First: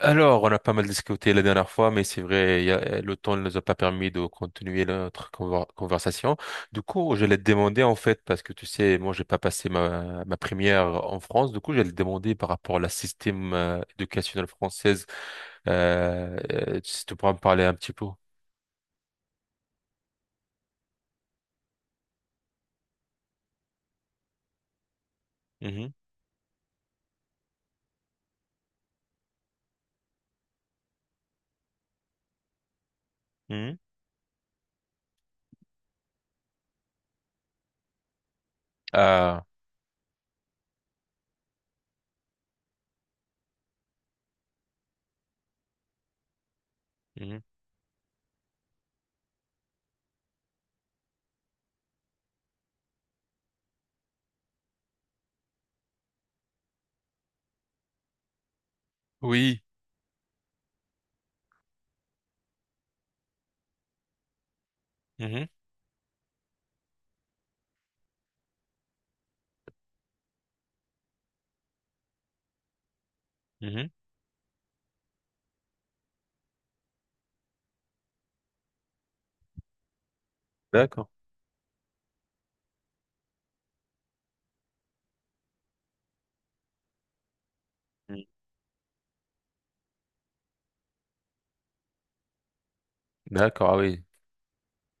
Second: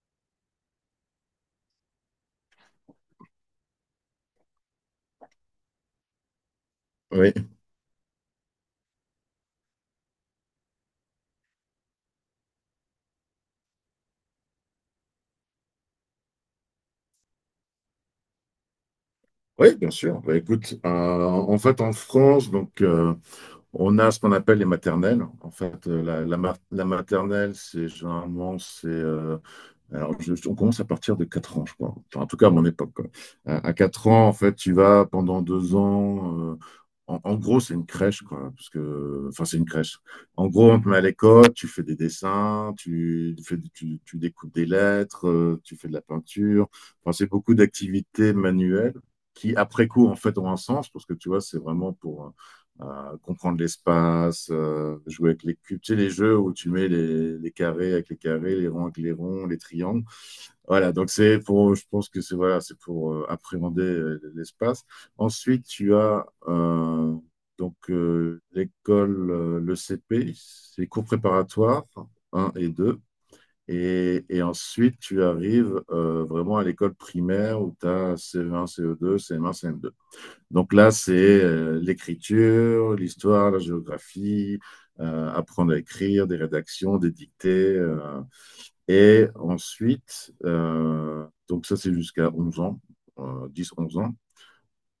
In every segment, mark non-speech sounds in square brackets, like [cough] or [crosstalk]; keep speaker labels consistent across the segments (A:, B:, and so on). A: Alors, on a pas mal discuté la dernière fois, mais c'est vrai, le temps ne nous a pas permis de continuer notre conversation. Du coup, je
B: Oui,
A: l'ai demandé en fait, parce que tu sais, moi, j'ai pas passé ma première en France. Du coup, je l'ai demandé par rapport à la système éducationnelle française. Si tu pourras me parler un petit peu.
B: oui, bien sûr. Bah, écoute, en fait, en France, donc, on a ce qu'on appelle les maternelles. En fait,
A: Mhm,
B: la maternelle, c'est généralement, c'est alors, on commence à partir de 4 ans, je crois. Enfin, en tout cas, à mon époque, quoi. À
A: mhm.
B: 4 ans, en fait, tu vas pendant 2 ans. En gros, c'est une crèche, quoi. Parce que,
A: Ah,
B: enfin, c'est une crèche. En gros, on te met à l'école, tu fais des dessins, tu découpes des lettres, tu fais de la peinture. Enfin, c'est
A: mhm.
B: beaucoup d'activités manuelles qui, après coup, en fait, ont un sens. Parce que, tu vois, c'est vraiment pour. euh, comprendre l'espace, jouer avec les cubes, tu sais, les jeux où tu mets les carrés avec les carrés, les ronds avec les ronds, les
A: Oui.
B: triangles. Voilà, donc c'est pour, je pense que c'est voilà, c'est pour appréhender l'espace.
A: Mhm,
B: Ensuite, tu as donc l'école, le CP, c'est les cours préparatoires un et deux.
A: mhm.
B: Et ensuite, tu arrives vraiment à l'école primaire où tu as CE1, CE2, CM1, CM2. Donc là,
A: D'accord.
B: c'est l'écriture, l'histoire, la géographie, apprendre à écrire, des rédactions, des dictées.
A: Mhm.
B: Et ensuite, donc ça, c'est jusqu'à 11 ans,
A: D'accord, ah
B: 10-11
A: oui.
B: ans.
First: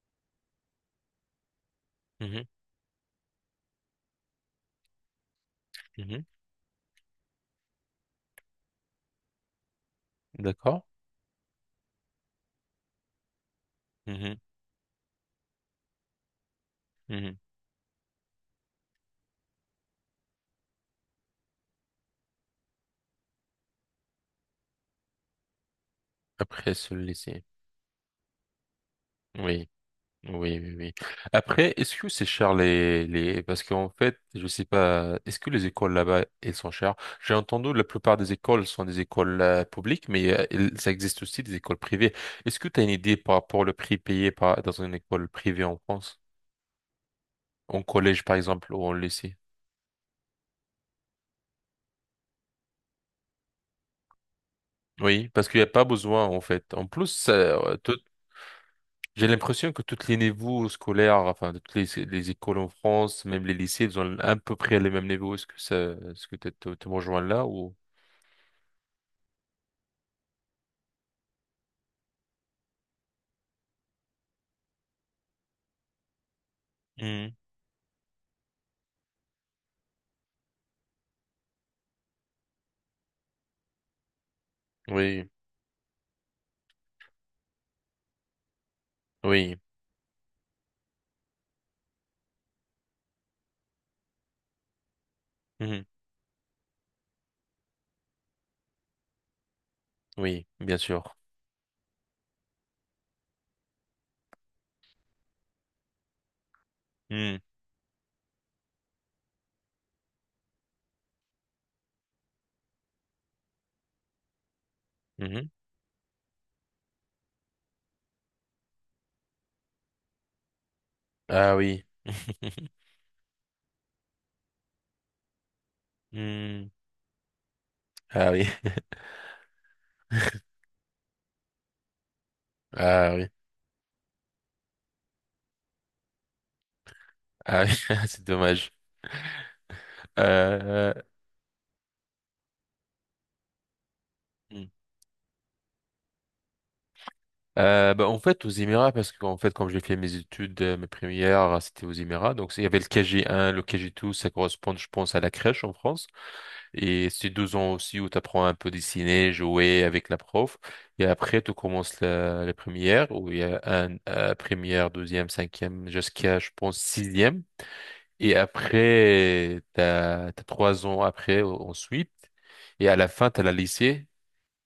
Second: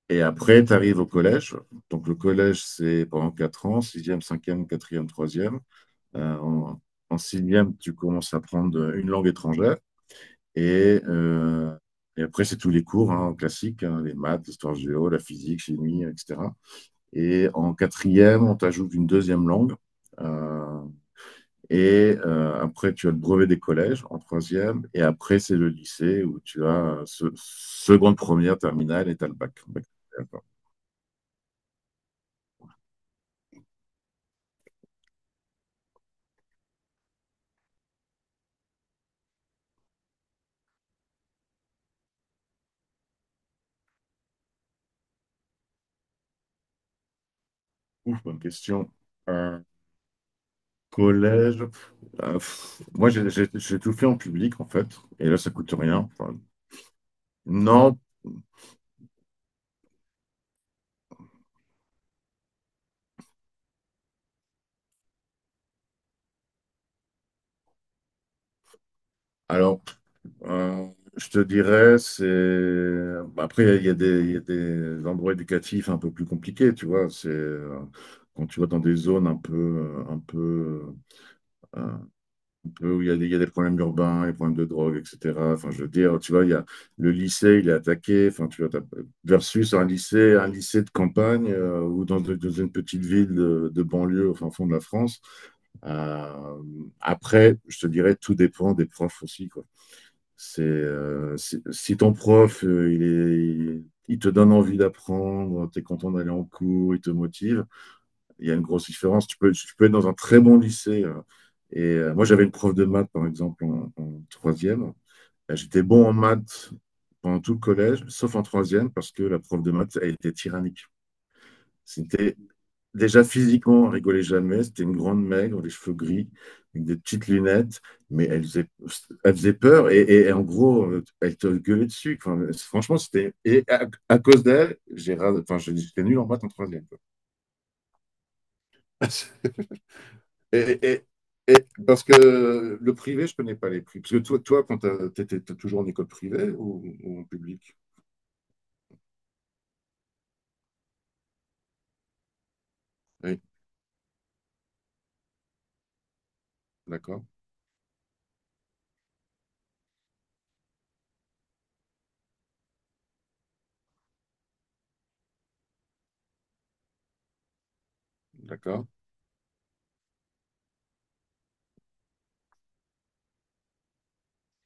B: Et après, tu arrives au collège. Donc le
A: Mhm,
B: collège, c'est pendant 4 ans, sixième, cinquième, quatrième, troisième.
A: mhm.
B: Euh, en, en 6, tu commences à apprendre une langue étrangère.
A: D'accord.
B: Et, euh, et après, c'est tous les cours hein, classiques, hein, les
A: Mhm,
B: maths, l'histoire géo, la physique, chimie, etc.
A: mhm.
B: Et en quatrième, on t'ajoute une deuxième langue. Euh, et après, tu as le brevet des collèges en troisième. Et après, c'est le lycée où tu
A: Après, se
B: as
A: laisser.
B: seconde, première, terminale et tu as le bac.
A: Oui. Oui, oui, oui. Après, est-ce que c'est cher les... Parce qu'en fait, je sais pas, est-ce que les écoles là-bas, elles sont chères? J'ai entendu la plupart des écoles sont des écoles publiques, mais ça existe aussi des écoles privées. Est-ce que tu as une idée par rapport au prix payé par... dans une école privée en France? En
B: Ouf,
A: collège, par
B: bonne
A: exemple, ou
B: question.
A: en lycée?
B: Un collège. Moi, j'ai tout fait en public, en fait.
A: Oui,
B: Et là,
A: parce
B: ça
A: qu'il n'y a
B: coûte
A: pas
B: rien.
A: besoin,
B: Enfin,
A: en fait. En plus, ça,
B: non.
A: j'ai l'impression que tous les niveaux scolaires, enfin, de toutes les écoles en France, même les lycées, ils ont à peu près les mêmes niveaux. Est-ce que ça, est-ce que tu te, te me rejoins là ou?
B: Alors, Euh, je te dirais, c'est... Bah, après, il y a des endroits éducatifs un peu plus compliqués, tu vois. C'est
A: Mhm.
B: quand tu vas dans des zones euh, un peu où il y a des problèmes urbains, des problèmes de drogue,
A: Oui,
B: etc. Enfin, je veux dire, tu vois, il y a le lycée, il est attaqué. Enfin, tu vois,
A: oui,
B: versus un lycée, de campagne ou dans une petite ville de banlieue au fin fond de la France.
A: mhm.
B: Euh, après, je te dirais, tout dépend des profs aussi, quoi.
A: Oui,
B: C'est,
A: bien sûr.
B: si ton prof, il te donne envie d'apprendre, tu es content d'aller en cours, il te
A: Mhm.
B: motive, il y a une grosse différence. Tu peux être dans un très bon lycée. Et moi, j'avais une prof de maths, par exemple, en, en troisième.
A: Mhm.
B: J'étais bon en maths pendant tout le collège, sauf en troisième, parce que la prof de maths, elle était tyrannique.
A: Ah oui.
B: C'était
A: [laughs]
B: Déjà physiquement, elle rigolait jamais. C'était une grande maigre, les cheveux gris,
A: Mhm.
B: avec des petites lunettes, mais
A: Ah
B: elle
A: oui.
B: faisait,
A: [laughs]
B: elle faisait peur et, et en gros, elle te gueulait dessus. Enfin, franchement,
A: Ah oui.
B: c'était. Et à cause d'elle, enfin, j'étais nul en maths en troisième, quoi.
A: Ah oui. [laughs] C'est dommage.
B: [laughs] Et,
A: Euh,
B: et- et parce que le privé, je connais pas les prix. Parce que toi,
A: Mhm.
B: quand tu étais toujours en école privée ou en public?
A: En fait, aux Émirats, parce qu'en fait, quand j'ai fait mes études, mes premières, c'était aux Émirats. Donc, il y avait le
B: Oui,
A: KG1, le KG2, ça correspond, je pense, à la crèche en France. Et
B: d'accord,
A: c'est deux ans aussi où tu apprends un peu dessiner, jouer avec la prof. Et après, tu commences la première, où il y a première, deuxième, cinquième, jusqu'à, je pense, sixième. Et
B: d'accord.
A: après, t'as trois ans après, ensuite. Et à la fin, t'as la lycée,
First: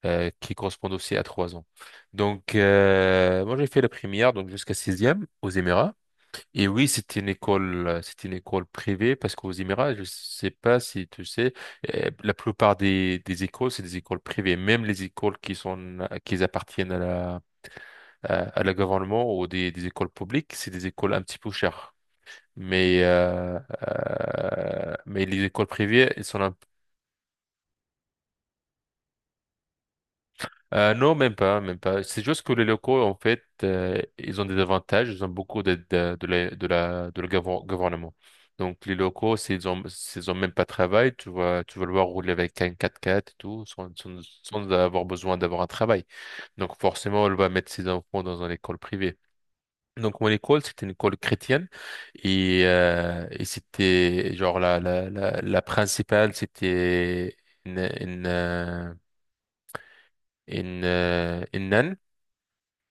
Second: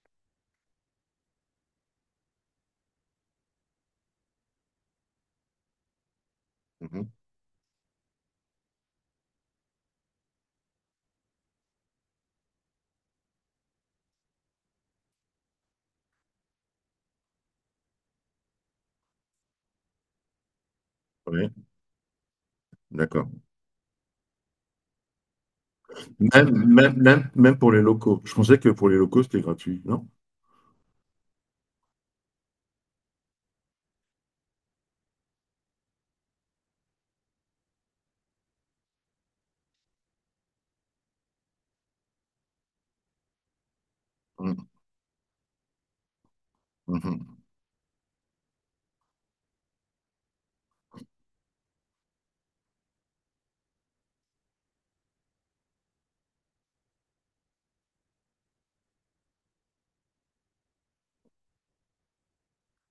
A: qui correspond aussi à trois ans. Donc, moi, j'ai fait la première, donc jusqu'à sixième, aux Émirats. Et oui,
B: Mhm.
A: c'était une école privée parce qu'aux Émirats, je sais pas si tu sais, la plupart des écoles, c'est des écoles privées. Même les écoles qui sont, qui appartiennent à la gouvernement ou des écoles publiques, c'est des écoles un petit peu
B: Oui,
A: chères. Mais,
B: d'accord.
A: euh, mais les écoles privées, elles sont un
B: Même, même, même, même pour les locaux. Je pensais que pour les locaux, c'était gratuit, non?
A: Non, même pas, même pas. C'est juste que les locaux, en fait, ils ont des avantages, ils ont beaucoup d'aide de le gouvernement. Donc, les locaux, s'ils ont même pas de travail, tu vas le voir rouler avec un quatre quatre et tout, sans, sans,
B: Mhm.
A: sans avoir besoin d'avoir un travail. Donc, forcément, elle
B: Mhm.
A: va mettre ses enfants dans une école privée. Donc, mon école, c'était une école chrétienne et c'était, genre, la principale, c'était une, une, euh, une,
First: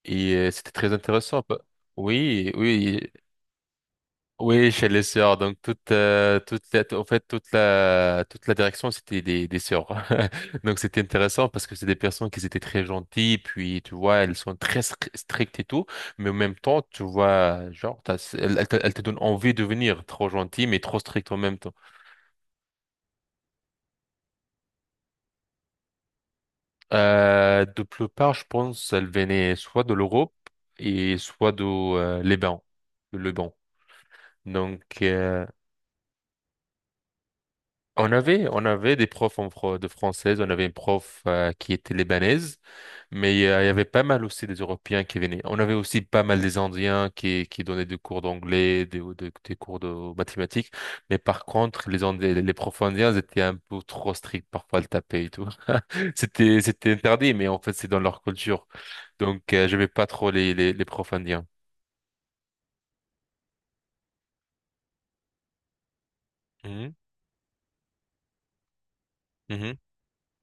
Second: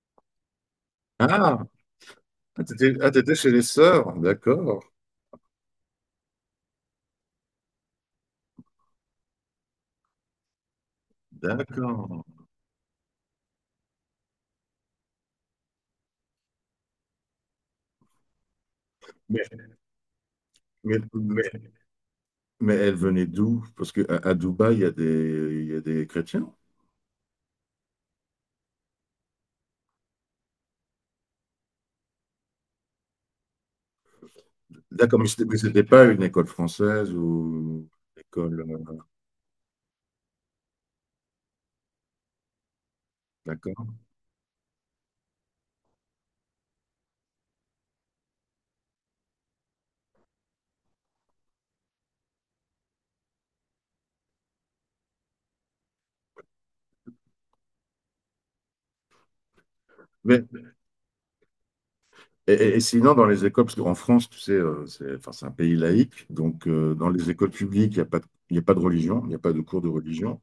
A: et c'était très
B: Ah,
A: intéressant. Pa- Oui,
B: ah, t'étais,
A: oui,
B: ah, t'étais chez les sœurs,
A: oui,
B: d'accord.
A: chez les sœurs. Donc toute, toute la, en fait, toute la direction, c'était des sœurs. [laughs] Donc c'était intéressant parce que c'est des
B: D'accord.
A: personnes qui étaient très gentilles. Puis tu vois, elles sont très strictes et tout, mais en même temps, tu vois, genre, elles te donnent
B: Mais,
A: envie de venir, trop gentilles mais trop
B: mais,
A: strictes en même
B: mais,
A: temps.
B: mais elle venait d'où? Parce qu'à à Dubaï, il y a des chrétiens.
A: De plus part, je pense, elles venaient soit de l'Europe et soit de Liban, le Liban. Donc
B: D'accord, mais c'était pas une école française ou
A: on avait,
B: école.
A: on avait des profs en de française, on avait une prof qui était libanaise, mais il y avait
B: D'accord.
A: pas mal aussi des Européens qui venaient. On avait aussi pas mal des Indiens qui donnaient des cours d'anglais, des cours de mathématiques, mais par contre, les profs indiens ils étaient un peu trop stricts, parfois le taper et tout. [laughs] C'était interdit, mais en fait, c'est dans leur culture. Donc, je n'aimais pas trop
B: Mais,
A: les profs indiens.
B: et sinon, dans les écoles, parce qu'en France, tu sais, c'est enfin, c'est un pays laïque, donc
A: Mhm,
B: euh, dans les écoles publiques, il n'y a pas, il y a pas de religion, il n'y a pas de
A: mhm.
B: cours de religion.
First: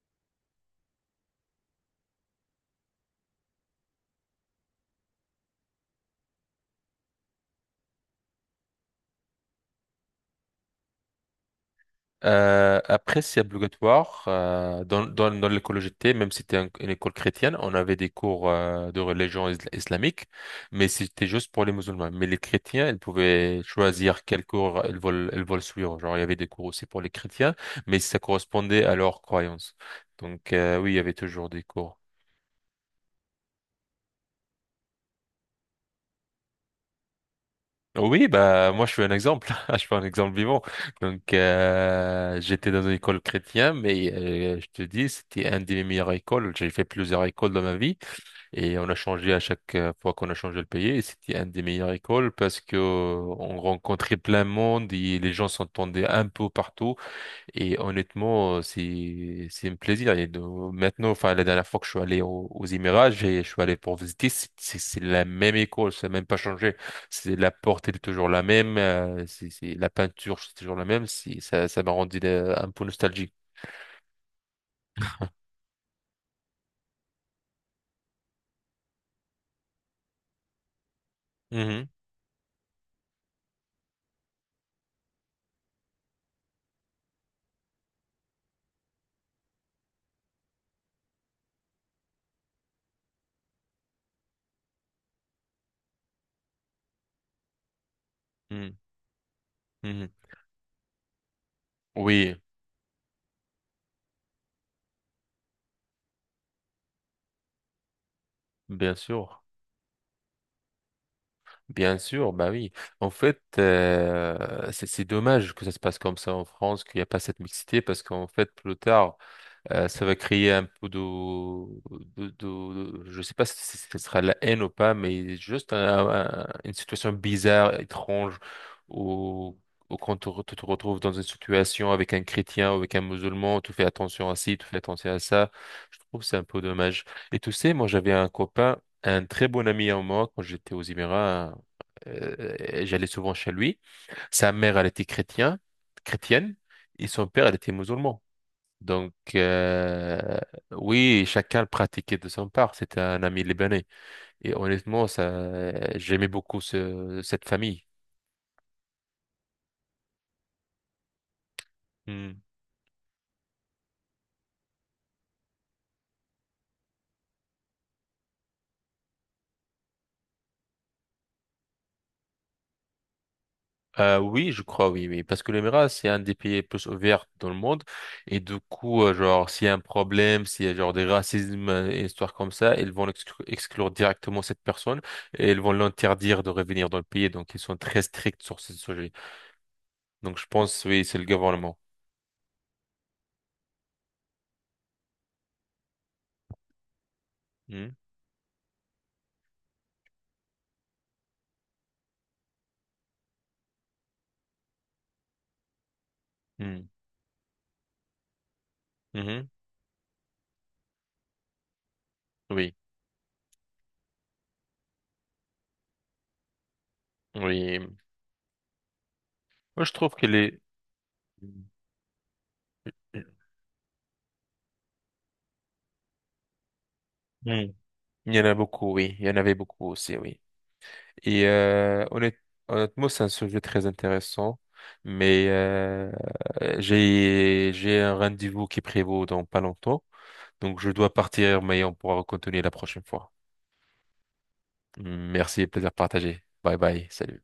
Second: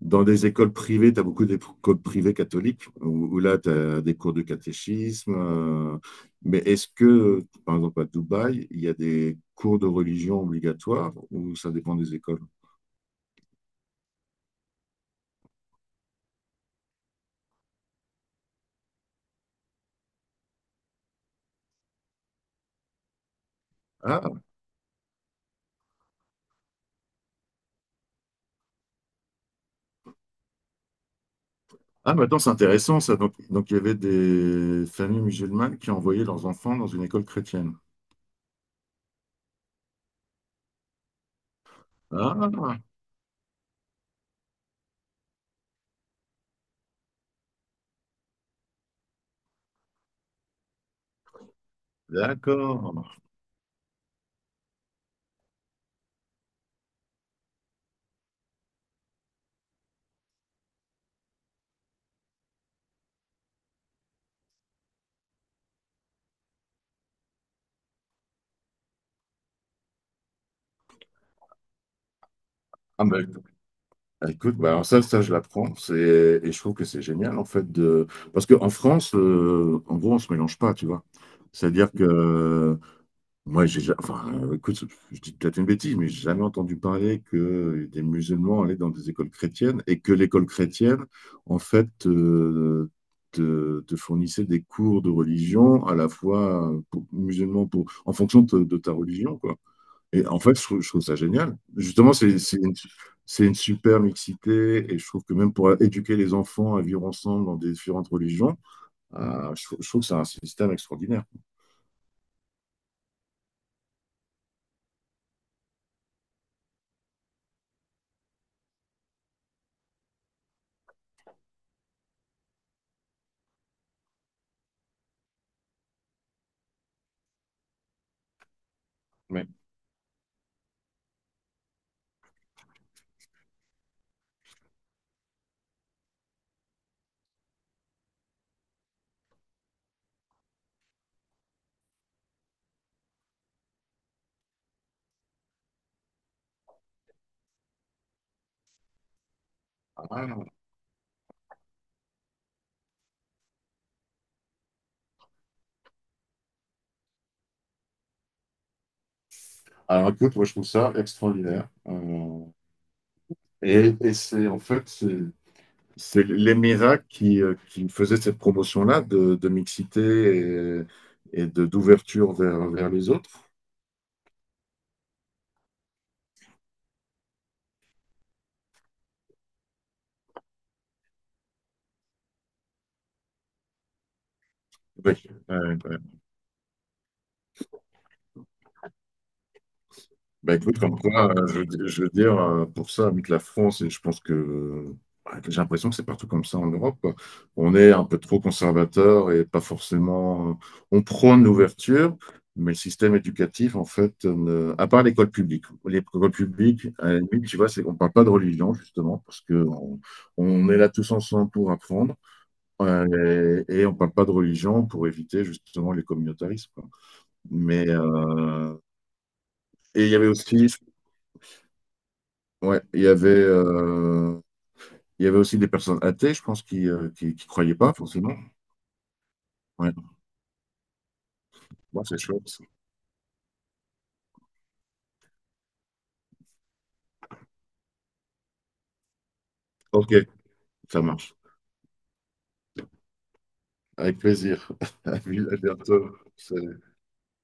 B: Dans des écoles privées, tu as beaucoup d'écoles privées catholiques, où là, tu as des cours de catéchisme. Mais est-ce que, par exemple, à Dubaï, il y a des cours de religion obligatoires ou ça dépend des écoles?
A: Après, c'est obligatoire dans l'école où j'étais, même si c'était une école chrétienne, on avait des cours de religion islamique, mais c'était juste pour les musulmans. Mais les chrétiens, ils pouvaient choisir
B: Ah,
A: quel cours ils veulent suivre. Genre, il y avait des cours aussi pour les chrétiens, mais ça correspondait à leurs croyances. Donc, oui, il y avait toujours des cours.
B: ah, maintenant, c'est intéressant, ça. Donc, il y avait des familles musulmanes qui envoyaient leurs enfants dans une école chrétienne.
A: Oui, bah moi je suis un exemple, [laughs] je suis un exemple vivant. Donc j'étais
B: Ah,
A: dans une école chrétienne, mais je te dis c'était un des meilleures écoles. J'ai fait plusieurs écoles dans ma vie et on a changé à chaque fois qu'on a changé le pays. Et c'était un des meilleures écoles parce que
B: d'accord.
A: on rencontrait plein de monde et les gens s'entendaient un peu partout. Et honnêtement, c'est un plaisir. Et de- maintenant, enfin, la dernière fois que je suis allé aux Émirats, je suis allé pour visiter, c'est la même école, ça n'a même pas changé. C'est la porte, elle est toujours la même, c'est la peinture, c'est toujours la même. Ça m'a rendu un peu
B: Ah, ben,
A: nostalgique.
B: ah, écoute, bah alors ça, je l'apprends. C'est, et je trouve que c'est génial, en fait, de, parce qu'en France, en gros, on se mélange pas, tu vois.
A: Mhm,
B: C'est-à-dire que, moi, enfin, écoute, je dis peut-être une bêtise, mais j'ai jamais entendu parler que des musulmans allaient dans des écoles chrétiennes et que l'école chrétienne, en fait, te fournissait des cours de religion à la fois pour, musulmans pour, en fonction de,
A: mhm,
B: de ta religion, quoi.
A: mhm.
B: Et en fait, je trouve ça génial. Justement, c'est
A: Oui,
B: c'est une, c'est une super mixité et je trouve que même pour éduquer les enfants à vivre ensemble dans des différentes religions,
A: bien sûr.
B: je trouve que c'est un système extraordinaire.
A: Bien sûr, bah oui. En fait, c'est dommage que ça se passe comme ça en France, qu'il n'y a pas cette mixité, parce qu'en fait, plus tard, ça va créer un peu de... je sais pas si ce sera la haine ou pas, mais juste une situation bizarre, étrange,
B: Ouais.
A: où, où quand tu te retrouves dans une situation avec un chrétien ou avec un musulman, tu fais attention à ci, tu fais attention à ça. Je trouve que c'est un peu dommage. Et tu sais, moi j'avais un copain, un très bon ami à moi quand j'étais aux Émirats, et j'allais souvent chez lui. Sa mère, elle était chrétien, chrétienne, et son père, elle était musulman. Donc,
B: Ah.
A: oui, chacun le pratiquait de son part. C'était un ami libanais. Et honnêtement, ça, j'aimais beaucoup cette famille.
B: Alors écoute, moi je trouve ça extraordinaire.
A: Hmm.
B: Et c'est en fait, c'est les miracles qui faisaient cette promotion-là de mixité et d'ouverture vers les autres.
A: Oui, je crois, oui, oui. Parce que l'Émirat, c'est un des pays les plus ouverts dans le monde. Et du coup, genre, s'il y a un problème, s'il y a genre des racismes, et histoire comme ça, ils vont exclure directement cette personne
B: Oui.
A: et ils vont l'interdire de revenir dans le pays. Donc, ils sont très stricts sur ce sujet. Donc, je
B: Bah écoute,
A: pense,
B: comme
A: oui, c'est le
B: quoi, je, veux
A: gouvernement.
B: di- je veux dire, pour ça, avec la France, et je pense que j'ai l'impression que c'est partout comme ça en Europe, quoi. On
A: Hmm.
B: est un peu trop conservateur et pas forcément. On prône l'ouverture, mais le système éducatif, en fait, à part l'école publique. L'école publique,
A: Hmm.
B: à la limite, tu vois, c'est qu'on ne parle pas de religion, justement, parce
A: Mhm.
B: que on est là tous ensemble pour apprendre,
A: Oui.
B: et on ne parle pas de religion pour éviter, justement, les communautarismes, quoi.
A: Oui,
B: Mais.
A: moi, je
B: Et il
A: trouve
B: y
A: que
B: avait aussi.
A: les...
B: Ouais, il y avait aussi des personnes athées, je pense, qui
A: Mm.
B: croyaient pas forcément.
A: Il y en a beaucoup, oui. Il y en avait beaucoup
B: Ouais,
A: aussi, oui. Et
B: bon, c'est chouette.
A: honnêtement, c'est un sujet très intéressant, mais j'ai un rendez-vous qui prévaut dans pas longtemps,
B: Ok,
A: donc je
B: ça
A: dois
B: marche.
A: partir, mais on pourra continuer la prochaine fois.
B: Avec plaisir. [laughs] À
A: Merci, plaisir
B: bientôt.
A: partagé. Bye bye, salut.